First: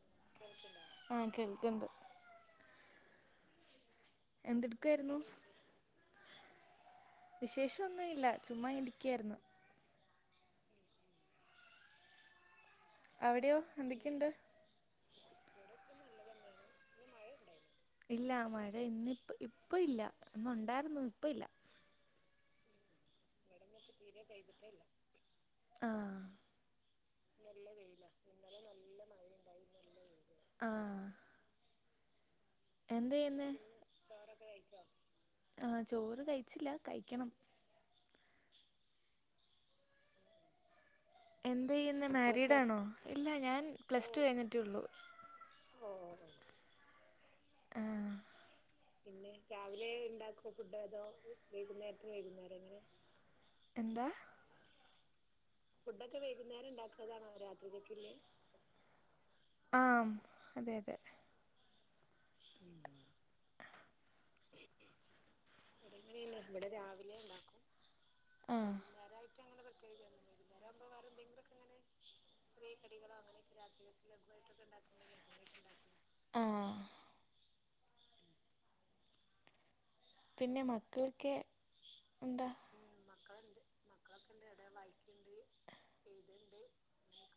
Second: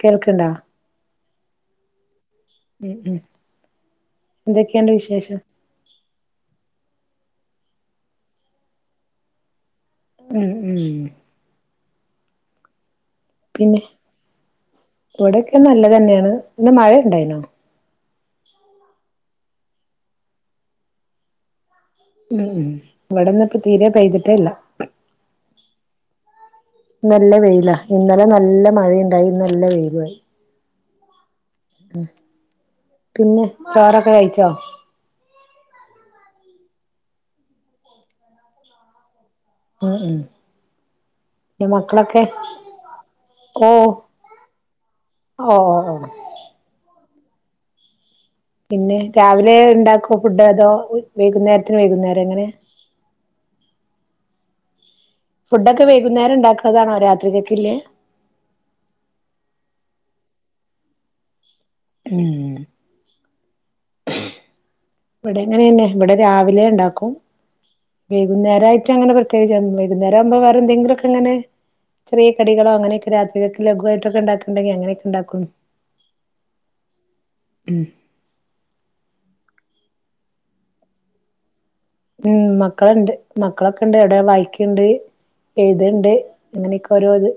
കേൾക്ണ്ടാ ആ കേൾക്ണ്ട് ഉം ഉ എന്തൊക്കെയുണ്ട് എന്തെടുക്കായിരുന്നു വിശേഷം വിശേഷം ഒന്നും ഇല്ല ചുമ്മാ ഇങ്‌നെക്കായിരുന്നു ഉം ഉം അവിടെയോ എന്തൊക്കെയുണ്ട് ഇവിടൊക്കെ നല്ലതന്നെയാണ് ഇന്ന് മഴ ഉണ്ടായിനോ ഇല്ല മഴ ഇന്നിപ്പ ഇപ്പ ഇല്ല ഇന്നുണ്ടായിരുന്നു ഇപ്പ ഇല്ല ഉ ഉ ഇവിടെന്ന് ഇപ്പ തീരെ പെയ്തിട്ടേല്ല ആഹ് നല്ല വെയിലാ ഇന്നലെ നല്ല മഴയുണ്ടായി ഇന്നല്ല വെയിലുവായി. ആ പിന്നെ ചോറൊക്ക കഴിച്ചോ? ആഹ് ചോറ് കഴിച്ചില്ല കഴിക്കണം. ആ ആ എന്തായ്യ്ന്നെ മാരിഡാണോ ഇല്ല ഞാൻ പ്ലസ് ടു കഴിഞ്ഞിട്ടേള്ളു. ഓഹോ. ആ പിന്നെ രാവിലെ ഇണ്ടാക്കുവോ ഫുഡ് അതോ വൈകുന്നേരത്തിന് വൈകുന്നേരം എങ്ങനെ? എന്താ? ഫുഡൊക്കെ വൈകുന്നേരം ഇണ്ടാക്കലാണോ രാത്രിക്കത്തേന് ആ അതെ അതെ. ഉം ഇവിടെങ്ങനെന്നെയാ ഇവിടെ രാവിലെണ്ടാക്കും ആഹ് വൈകുന്നേരായിട്ട് അങ്ങനെ പ്രത്യേകിച്ചൊന്നുല്ല വൈകുന്നേരാവുമ്പ വേറെന്തെങ്കിലൊക്കങ്ങനെ ചെറിയ കടികളോ അങ്ങനെയൊക്കെ രാത്രിലേക്ക് ലഘുവായിട്ടൊക്കെണ്ടാക്കണ്ടെങ്കി അങ്ങനെയൊക്കെണ്ടാക്കും. ആഹ് ഉം പിന്നെ മക്കളക്കെ? ഉം മക്കളണ്ട് മക്കളൊക്കെ ഇണ്ട് ഏടൊ വായിക്ക്ണ്ട്. എഴുത്ണ്ട് അങ്ങനെയൊക്കെ ഓരോ ഇത്.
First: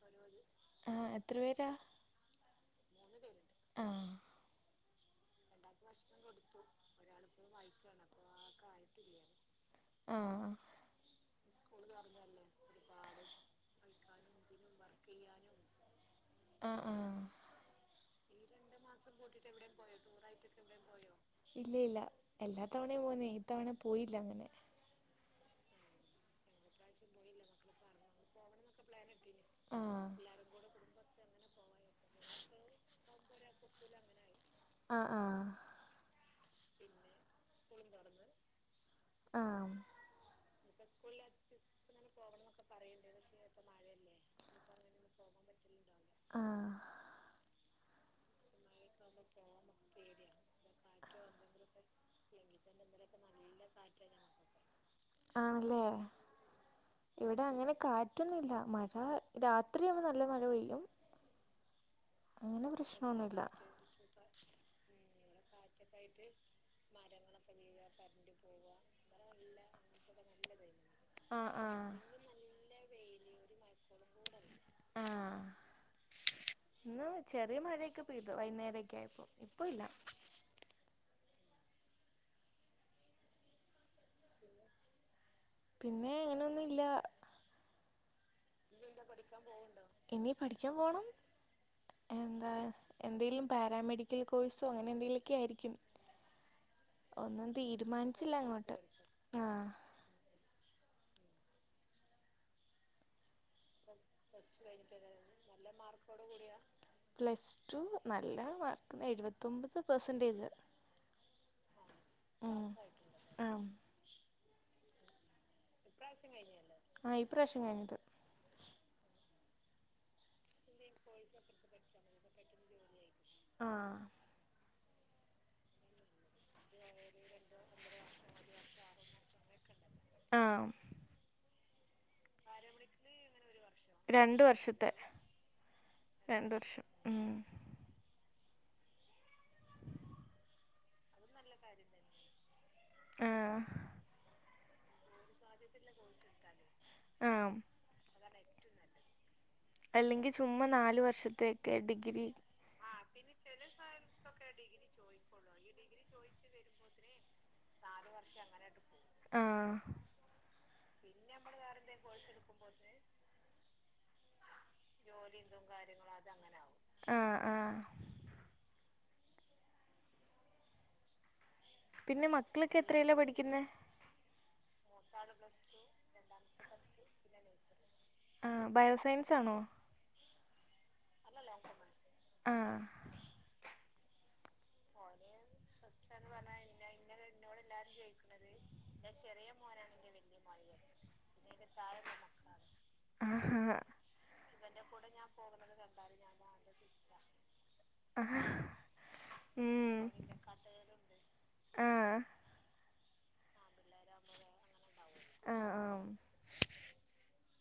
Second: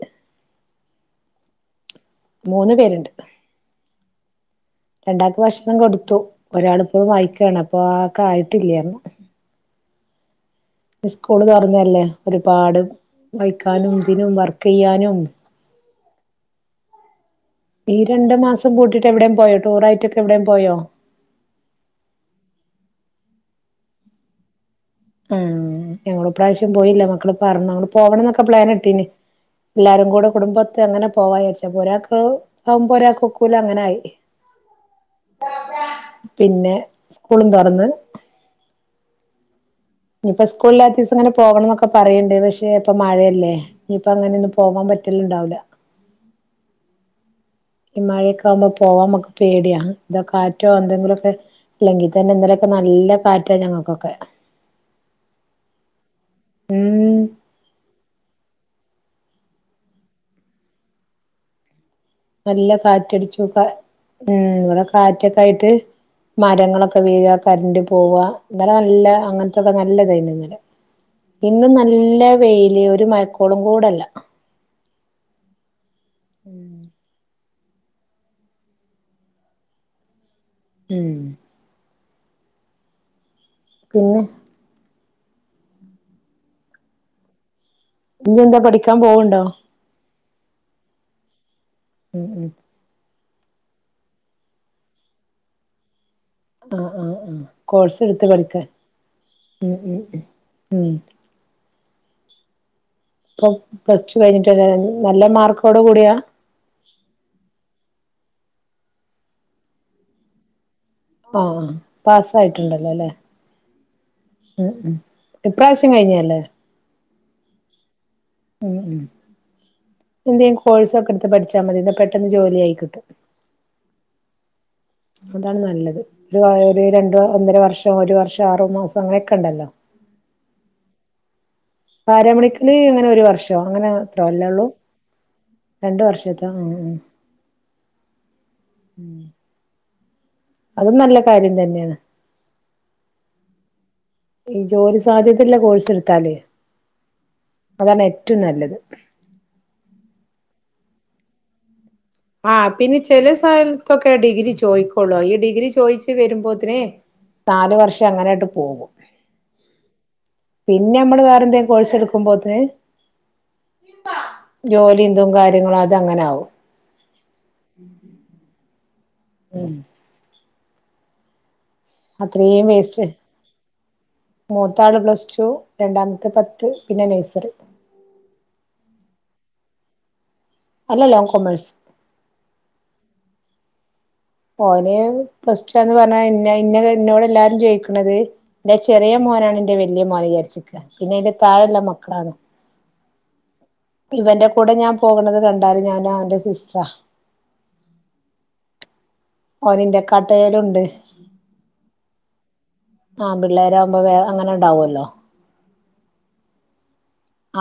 ആ എത്ര പേരാ? മൂന്ന് പേര്ണ്ട് ആഹ് രണ്ടാക്ക് ഭഷ് ണം കൊടുത്തു ഒരാളിപ്പഴും വായിക്കാണ് അപ്പൊ ആക്കായിട്ടില്ല്യാന്ന്. ആഹ് സ്കൂള് തൊറന്നല്ലേ ഒരുപാട് വായിക്കാനും ഇതിനും വർക്കെയ്യാനും ആ ആ ഈ രണ്ടു മാസം കൂട്ടിട്ടെവിടേം പോയോ ടൂറായിട്ടൊക്കെ എവിടേം പോയോ? ഇല്ല ഇല്ല എല്ലാ തവണയും പോന്നേ ഇത്തവണ പോയില്ലങ്ങനെ. ഉം ഞങ്ങളുപ്രാശ്യം പോയില്ല മക്കള് പറഞ്ഞു നമുക്ക് പോവണന്നൊക്കെ പ്ലാനിട്ടീനി. ആഹ് എല്ലാരും കൂടെ കുടുംബത്ത് അങ്ങനെ പോവായേച്ച് അപ്പ ഒരാക്ക് ആവുമ്പരാക്കൊക്കൂല അങ്ങനായി. ആഹ് ആഹ് പിന്നെ സ്കൂളും തൊറന്ന്. ആഹ് ഇപ്പ സ്കൂളില്ലാത്ത ദെവസം അങ്ങനെ പോകണന്നൊക്കെ പറയണ്ട് പഷെ ഇപ്പ മഴയല്ലേ ഇനിയിപ്പയങ്ങനെനൊന്നും പോവാം പറ്റലുണ്ടാവില്ല ആഹ് ഈ മഴയൊക്കെ ആവുമ്പോ പോവാൻ നമ്മക്ക് പേടിയാ വല്ല കാറ്റോ എന്തെങ്കിലൊക്കെ ഇല്ലെങ്കി തന്നെ ഇന്നലെ പ്പ നല്ല കാറ്റാ ഞങ്ങക്കൊക്കെ. ആണല്ലേ ഉം ഇവിടങ്ങനെ കാറ്റോന്നില്ല മഴ പ്പ രാത്രിയാവുമ്പോ നല്ല മഴ പെയ്യും. അങ്ങനെ നല്ല പ്രശ്നൊന്നുല്ല കാറ്റടിച്ചുയിപ്പോ ഉം ഇവിടെ കാറ്റോക്കായിട്ട് മരങ്ങളൊക്കെ വീഴാ കരന്റ് പോവ ഇന്നലെ നല്ല അങ്ങനത്തൊക്കെ നല്ലേതായിരുന്നുന്നലെ. ആഹ് ഇന്ന് ആഹ് നല്ല വെയില് ഒരു മയക്കോളും കൂടല്ല. ആ ന്നാ വെച്ച് ചെറിയ മഴയൊക്ക പെയ്തു വൈന്നേരക്കെയായപ്പോ ഇപ്പോല്ല. ഉം പിന്നെ? പിന്നെ അങ്ങനൊന്നുല്ലാ. ഇനി എന്താ പഠിക്കാൻ പോവണ്ടോ? ഇനി പഠിക്കാൻ പോണം ഉം ഉം എന്താ എന്തേലും പാരാമെഡിക്കൽ കോഴ്സോ അങ്ങനെ എന്തെങ്കിലു ഒക്കെ ആയിരിക്കും ആഹ് ആഹ് ആ ഒന്നും കോഴ്സ് എടുത്ത് തീരുമാനിച്ചില്ല പഠിക്കാ അങ്ങോട്ട് ആഹ് ഉ ഉ ഉം ഉം ഇപ്പം പ്ലസ്റ്റു കഴിഞ്ഞിട്ടല്ലെ നല്ല മാർക്കോട് കൂടിയാ പ്ലസ് ടു നല്ല മാർക്ക് ന്ന് എഴുപത്തൊമ്പത് പെർസെന്റേജ് ആഹ് ആ പാസായിട്ടുണ്ടല്ലോ ല്ലെ ആഹ് ഉ ഉം ഇപ്രാവശ്യം കഴിഞ്ഞല്ലേ ആഹ് ഇ പ്രാവശ്യം കയിഞ്ഞത് ഉ ഉ എന്തേം കോഴ്സ് ഒക്കെ എടുത്ത് പഠിച്ചാൽ മതിന്നാ പെട്ടെന്ന് ജോലി ആയി കിട്ടും ആഹ് അതാണ് നല്ലത് ഒരു ഒരു രണ്ട് ഒന്നര വർഷം ഒരു വർഷം ആറു മാസം അങ്ങനെയൊക്കെ ഉണ്ടല്ലോ ആഹ് പാര മെഡിക്കല് ഇങ്ങനെ ഒരു വർഷ [unintelligible] അങ്ങനെ എത്രോ രണ്ട് അല്ലൊള്ളൂ വർഷത്തെ രണ്ട് വർഷത്താ എ വർഷം ഏ ഉം ഉം അതും നല്ല കാര്യം തന്നെയാണ് ആഹ് ഈ ജോലി സാധ്യതല്ല കോഴ്സ് എടുത്താല് ആഹ് അതാണ് ഏ റ്റും നല്ലത് അല്ലെങ്കിൽ ചുമ്മാ നാല് വർഷത്തെയൊക്കെ ഡിഗ് ആഹ് പിന്നെ ചെല സ്ഥലത്തൊക്കെ ആ ഡിഗ്രി ചോയിക്കോളു ഈ ഡിഗ് രി ചോയിച്ചു വരുമ്പോത്തിന് നാല് വർഷം അങ്ങനെങ്ങട്ട് പോകും ആഹ് പിന്നെ നമ്മള് വേറെ എന്തേം കോഴ്സ് എടുക്കുമ്പോത്തിന് ജോലി എന്തും കാര്യങ്ങളും അതങ്ങനെ ആകും ആഹ് ആഹ് ഉംമ് പിന്നെ അത്രയും മക്കളൊക്കെ വേസ്റ്റ് എത്രേലാ പഠിക്കുന്ന മൂത്താള് പ്ലസ് ടു രണ്ടാമത്തെ പത്ത് പിന്നെ നെയ്സറി ആ ബയോസയൻസ് ആണോ അല്ലല്ല ഓൻ കൊമേഴ്സ്. ആഹ് ഓന് പ്ലസ് റ്റു ആന്ന് പറഞ്ഞാൽ ഇന്നെ ഇന്ന ഇന്നോട് എല്ലാരും ചോയിക്കണത് ഇന്റെ ചെറിയ മോനാണ് ഇന്റെ വലിയ മോൻ വിചാരിച്ച് പിന്നെ അയിന്റെ താഴല്ല മക്കളാണ് ആഹാ ഇവൻന്റെ കൂടെ ഞാൻ പോകണത് കണ്ടാല് ഞാൻ ഓൻ്റെ സിസ്റ്ററാ ആഹ് ഓൻ ഇന്റെ ഉം കാട്ടേലുണ്ട് ആ ആ പിള്ളേരാവുമ്പോ വേ അങ്ങനെ ഉണ്ടാവുവല്ലോ ആഹ് ആം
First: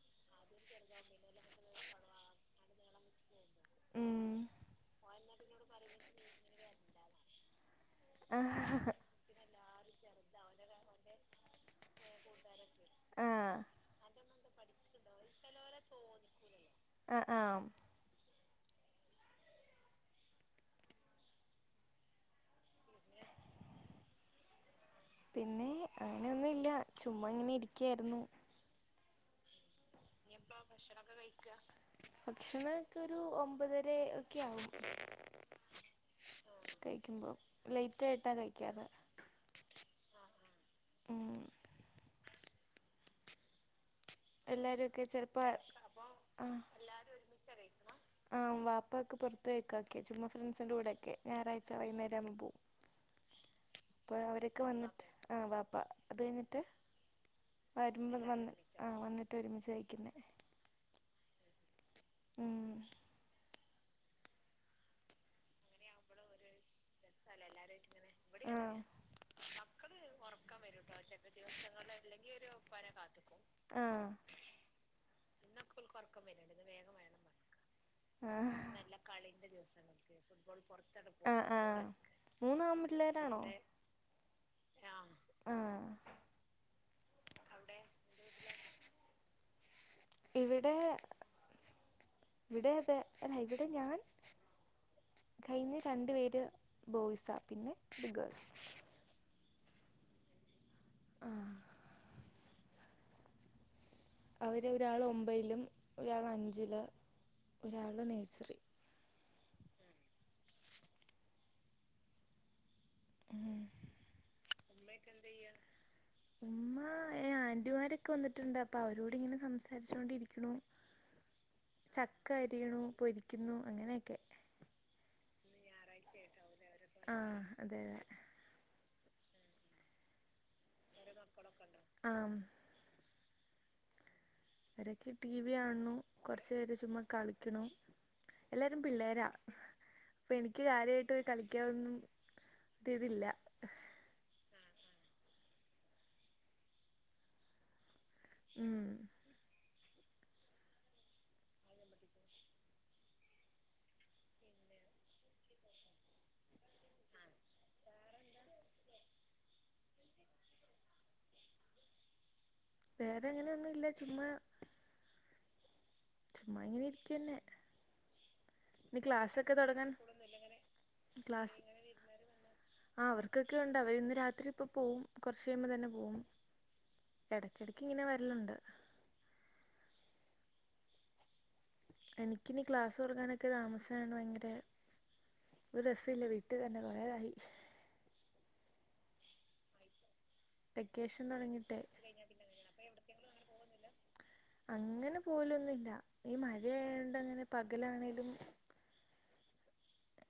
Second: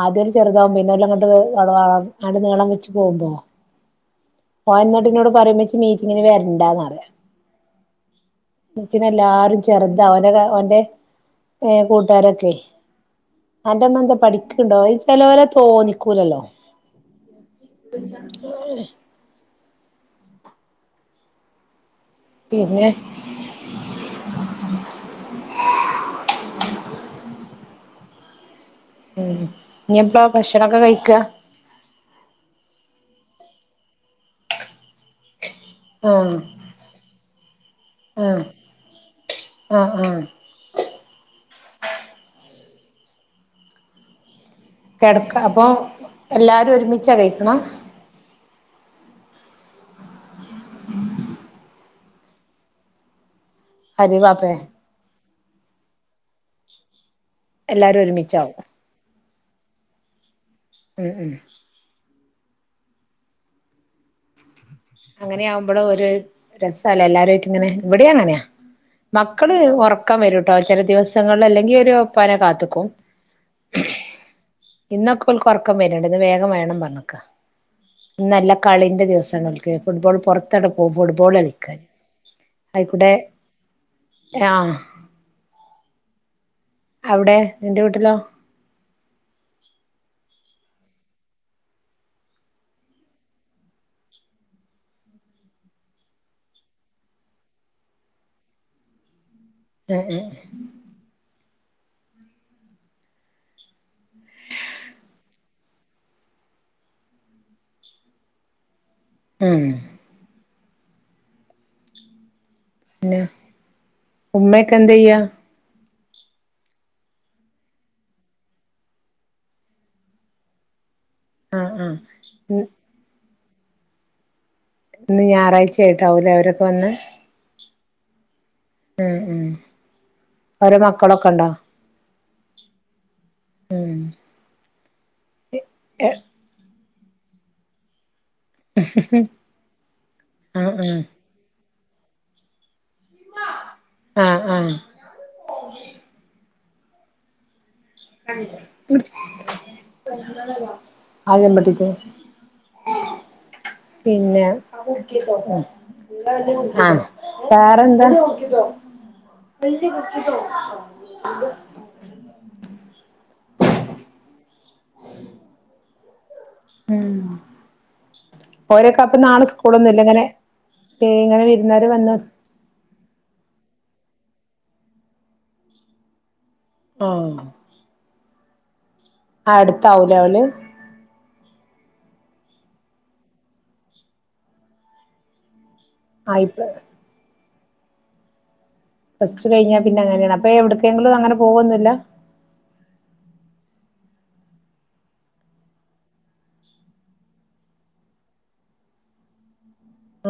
ആദ്യം ഒരു ചെറുതാവും പിന്നെല്ലെ ഇങ്ങട്ട്ള അ നീളം വെച്ച് പോക്കും ഉം പറഴും ഇമ്മച്ചി മീറ്റിങ്ങിന് വരണ്ടാന്നറിയാ ആ ഇമ്മച്ചിനെ എല്ലാരും ചെറുതാ ഓന്റെ ഓന്റെ കൂട്ടാരൊക്കെ ആ അന്റെമ്മ എന്താ പഠിക് ണ്ടോ ചെലോലെ തോന്നിക്കൂലല്ലോ ആ ആം പിന്നെ പിന്നെ അങ്ങനെയൊന്നും ഇല്ല ചുമ്മാ ഇങ്ങനെ ഇരിക്കായിരുന്നു ഉം ഇനിപ്പോ എപ്പയാ ഭക്ഷണൊക്കെ കഴിക്ക ഭക്ഷണംക്കെ കഴിക്കാ ഭക്ഷനോക്കൊരു ഒ ഒമ്പതര ഒക്കെ ആകുംആ ആഹ് കഴിക്കുമ്പോ ലേറ്റ് ആയിട്ടാ ആഹ് കഴിക്കാറ് ആഹ് ആഹ് അ ആ ഉം എല്ലാവരുമൊക്കെ കെടക്ക ചിലപ്പോൾ അപ്പ ആ എല്ലാരും ഒരുമിച്ചാ കഴിക്ണെ അപ്പൊക്കെ [unintelligible] ചുമ്മാ ഫ്രണ്ട്സിന്റെ കൂടെ ഒക്കെ ഞായറാഴ്ച വൈകുന്നേരം ആകുമ്പോ പോവും അപ്പൊ അരി വാപ്പേ അവരൊക്കെ വന്നിട്ട് ആ വാപ്പാ അത് കഴിഞ്ഞിട്ട് എല്ലാരും വരുമ്പോൾ വന്ന് ഒരുമിച്ചാവും ആ വന്നിട്ട് ഒരുമിച്ച് കഴിക്കുന്നേ ഉം ഉം ഉം അങ്ങനെ ആകുമ്പോള് ഓര് രസല്ലേ എല്ലാരും ആയിട്ട് ഇങ്ങനെ ഇവേടെ അങ്ങനെയാ മക്കള് ഉറക്കം വരുംട്ടോ ചില ദിവസങ്ങളില് അല്ലെങ്കി ഒരുപ്പാനെ കാത്ത്ക്കും അങ്ങനെയാ ഇന്നൊക്കെ ഓൽക്ക് ഒറക്കം വര്ണ്ട് ഇന്ന് വേഗം വേണം പറഞ്ഞക്കാ ഇന്ന് നല്ല കളിന്റെ ദിവസാണ് ഓർക്ക് ഫുട്ബോൾ പുറത്തട്ട് പോക്കും ഫുട്ബോൾ കളിക്കാൻ ആയിക്കൂടെ പിള്ളേരാണോ ആഹ് ആ അവിടെ നിന്റെ വീട്ടിലോ ഇവിടെ ഇവിടെ അതെ ഇവിടെ ഞാൻ കഴിഞ്ഞ രണ്ടു പേര് ബോയ്സാ പിന്നെ ഗേൾ ഹേ ഹേ ആ അവര് ഒരാള് ഒമ്പയ്ലും ഒരാള് അഞ്ചില് ഒരാള് നേഴ്സറി ഉം പിന്നെ ഉം ഉമ്മക്കെ എന്തെയ്യാ? ഉമ്മാ ആന്റിമാരൊക്കെ വന്നിട്ട്ണ്ട് അപ്പ അവരോട് ഇങ്ങനെ സംസാരിച്ചോണ്ടിരിക്ക്ണു ആഹ് ആഹ് ചക്ക അരിയ്ണു പൊരിക്കുന്നു അങ്ങനെയൊക്കെ ഇന്ന് ഞാറാഴ്ച്ച ആയിട്ടാവൂലേ അവരൊക്കെ വന്ന് ആ അതെ ഉം ഉം ഓരോ മക്കളൊക്കെണ്ടോ? ആഹ് ഉം അവരോക്കെ ടി വി കാണുന്നു കൊർച്ച് പേര് ചുമ്മാ കളിക്ണു എല്ലാരും പിള്ളേരാ ഇപ്പം ഇൻക്ക് ആഹ് ആഹ് കാര്യായിട്ട് കളിക്കാനോന്നും ഇതില്ല ആഹ് [unintelligible] ഉം ആ ചെമ്പട്ടിത്തെ പിന്നെ ആ വേറെന്താ [unintelligible] വേറെ അങ്ങനെയൊന്നും ഇല്ല ചുമ്മാ ചുമ്മാ ഇങ്ങനെ ഇരിക്കന്നെ ഇനി ഓര്ക്കപ്പ ക്ലാസ്സൊക്കെ നാളെസ്കൂളൊന്നും തുടങ്ങാൻ ഇല്ല ഇങ്ങനെ ഇങ്ങനെ ക്ലാസ് വിരുന്നേര് വന്ന് ആ അവർക്കൊക്കെ ഉണ്ട് അവര് ഇന്ന് രാത്രി ഇപ്പൊ പോവും കോർച്ച് കഴിയുമ്പ തന്നെ പോവും ആഹ് എടക്കിടക്ക് ഇങ്ങനെ വരലുണ്ട് അടുത്താവൂലേ അവല് എനിക്കിനി ക്ലാസ് തുറക്കാനൊക്കെ താമസാനാണ് ഭയങ്കര ഒരു ആയി രസോല്ലവീട്ടിൽ തന്നെ പ്ലസ് കുറേതായി. ഫസ്റ്റ് കഴിഞ്ഞാ പിന്നെ അങ്ങനെയാണ് അപ്പൊ എവിടക്കെങ്കിലും വെക്കേഷൻ അങ്ങനെ തുടങ്ങിയിട്ടേ പോവുന്നില്ല. [inaudible] അങ്ങനെ പോലൊന്നുല്ല ഈ മഴയയണ്ട് അങ്ങനെ പകലാണേലും [inaudible]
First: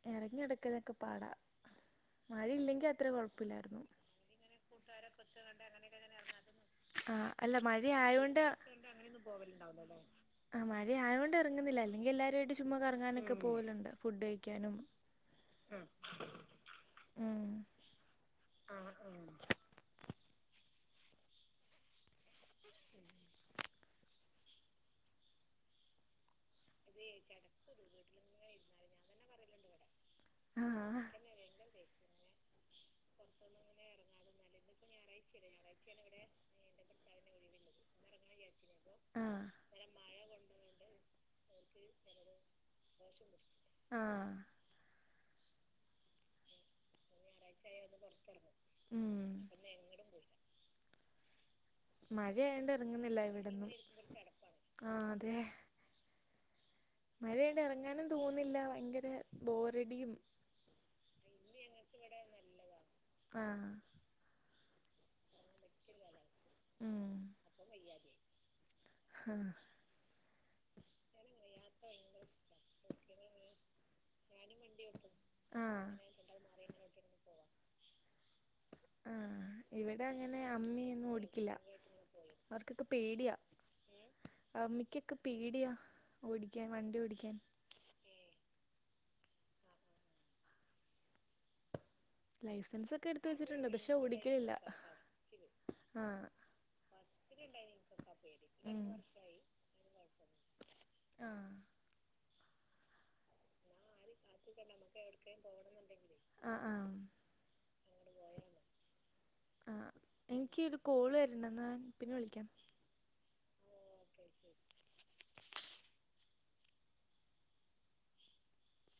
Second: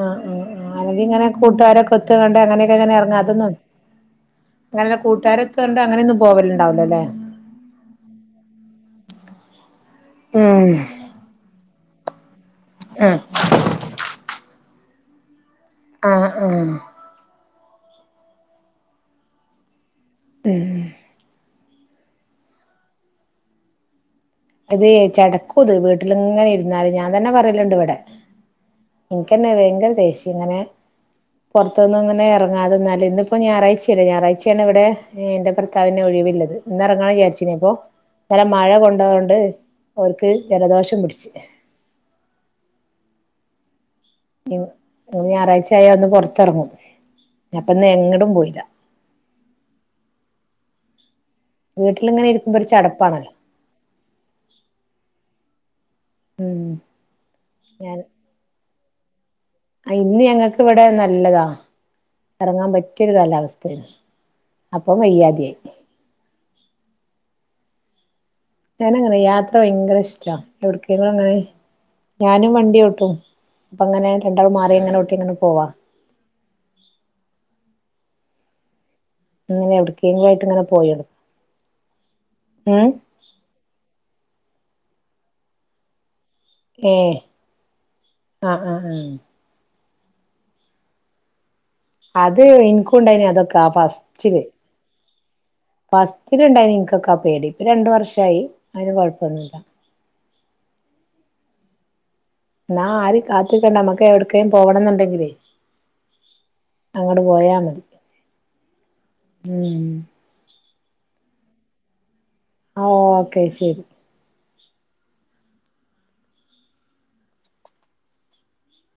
ആഹ എറങ്ങി ആ നടക്കലൊക്കെ അത് ഇങ്ങനെ പാടാ കൂട്ടുകാരൊക്കെ ഒത്ത് കണ്ട അങ്ങനെയൊക്കെ മഴയില്ലെങ്കി അത്ര കറങ്ങ അതൊന്നും കൊഴപ്പല്ലായിരുന്നു ഇ അല്ല കൂട്ടുകാരൊത്താണ്ട് അങ്ങനെയൊന്നും പോവലുണ്ടാവലില്ലേ? ആ അല്ല മഴയായോണ്ട് ആ മഴയയൊണ്ട് ഇറങ്ങുന്നില്ലല്ല. അ അല്ലെങ്കിൽ എല്ലാവരുുംമായിട്ട് ചുമ്മാ ആഹ് കറങ്ങാനൊക്കെ പോലുണ്ട് ഫുഡ് കഴിക്കാനും ആഹ ആഹ ആ ആ ഇത ചടക്കൂത് വീട്ടിലിങ്ങനെ ഇരുന്നാല് ഞാൻ തന്നെ പറയലണ്ട് ഇവിടെ എനക്ക്ന്നെ ഭയങ്കര ദേശി ഇങ്ങനെ ആഹ് പുൊറത്തു നിന്ന്ും ഇങ്ങനെ ഇറ അ അതന്നല്ല ഇന്നപ്പോ ഞായറാ്ചല്ലേ ഞായറാ്യാണ് ഇവിടെ എന്റെ ഭർത്താവിനെ ഒഴിവില്ലത് ഇന്ന് ഇറങ്ങാ വിചാരിച്ചപ്പോൊ നല്ല മഴ കൊണ്ടുപണ്ട് ആഹ് അവർക്ക് ജലദോഷം പിടിച്ചു ആഹ ഞായറാഴ്ച ആായ ഒന്ന് പുൊറത്തിറങ്ങും അപ്പൊന്ന് എങ്ങടും പോയില്ല ഉം അ മഴയണ്ട് ഇറങ്ങുന്നില്ല ഇവിടന്നും ആഹ അതെ ഉം മഴയണ്ട ഞാൻ ഇറങ്ങാനും തോന്നില്ല ഭയങ്കര ബോറടിയും ഇന്ന് ഞങ്ങൾക്ക് ഇവിടെ നല്ലതാ ഇറങ്ങാൻ പറ്റിയരു ആഹ് കാലാവസ്ഥയാണ് അപ്പൊ വയ്യാതിയായി ഉം ഞാനങ്ങനെ യാത്ര ഭയങ്കര ഇഷ്ട എവിടക്കും അങ്ങനെ ഞാനും വണ്ടിോട്ടും അപ്പൊ അങ്ങനെ രണ്ടാൾും മാറി ഇങ്ങനെോട്ടി ഇങ്ങനെ പോവാ ആഹ് ആഹ് ഇങ്ങനെ ഇവിടെ അങ്ങനെ എവിടക്കങ്കയിട്ട് ഇങ്ങനെ പോയി അമ്മയൊന്നും എടുക്ക ഓടിക്കില്ല അവർക്കൊക്കെ പേടിയാ അമ്മിക്കൊക്കെ പേടിയാ ഓടിക്കാൻ ഏ വണ്ടി ഓടിക്കാൻ ആഹ ആഹ ആഹ അത് ലൈസൻസ് ഒക്കെ എനിക്കൊണ്ടായിന എടുത്ത് അതൊക്കെ ആ വെച്ചിട്ടുണ്ട് പക്ഷെ ഫസ്റ്റില് ഓടിക്കലില്ല ആഹ് പസ്റ്റുണ്ടായി നിനക്കൊക്കെ ആ പേടി ഇപ്പൊ രണ്ടു വർഷ ആയി ഉം അവന് കൊഴപ്പൊന്നും ഇതാ ഉം ആഹ് നാ ആറി കാത്തക്കണ്ട മക്ക എവിടെ ഒക്ക പോവണം എന്നുണ്ടെങ്കിലേ ആഹ് അങ്ങോട്ട പോയാ മതി ആ ഉം എനിക്ക് ഒരു കോള് വരണ്ടന്ന് ഞാൻ പിന്നെ വിളിക്കാാം ആ ഓക്കെ ശരി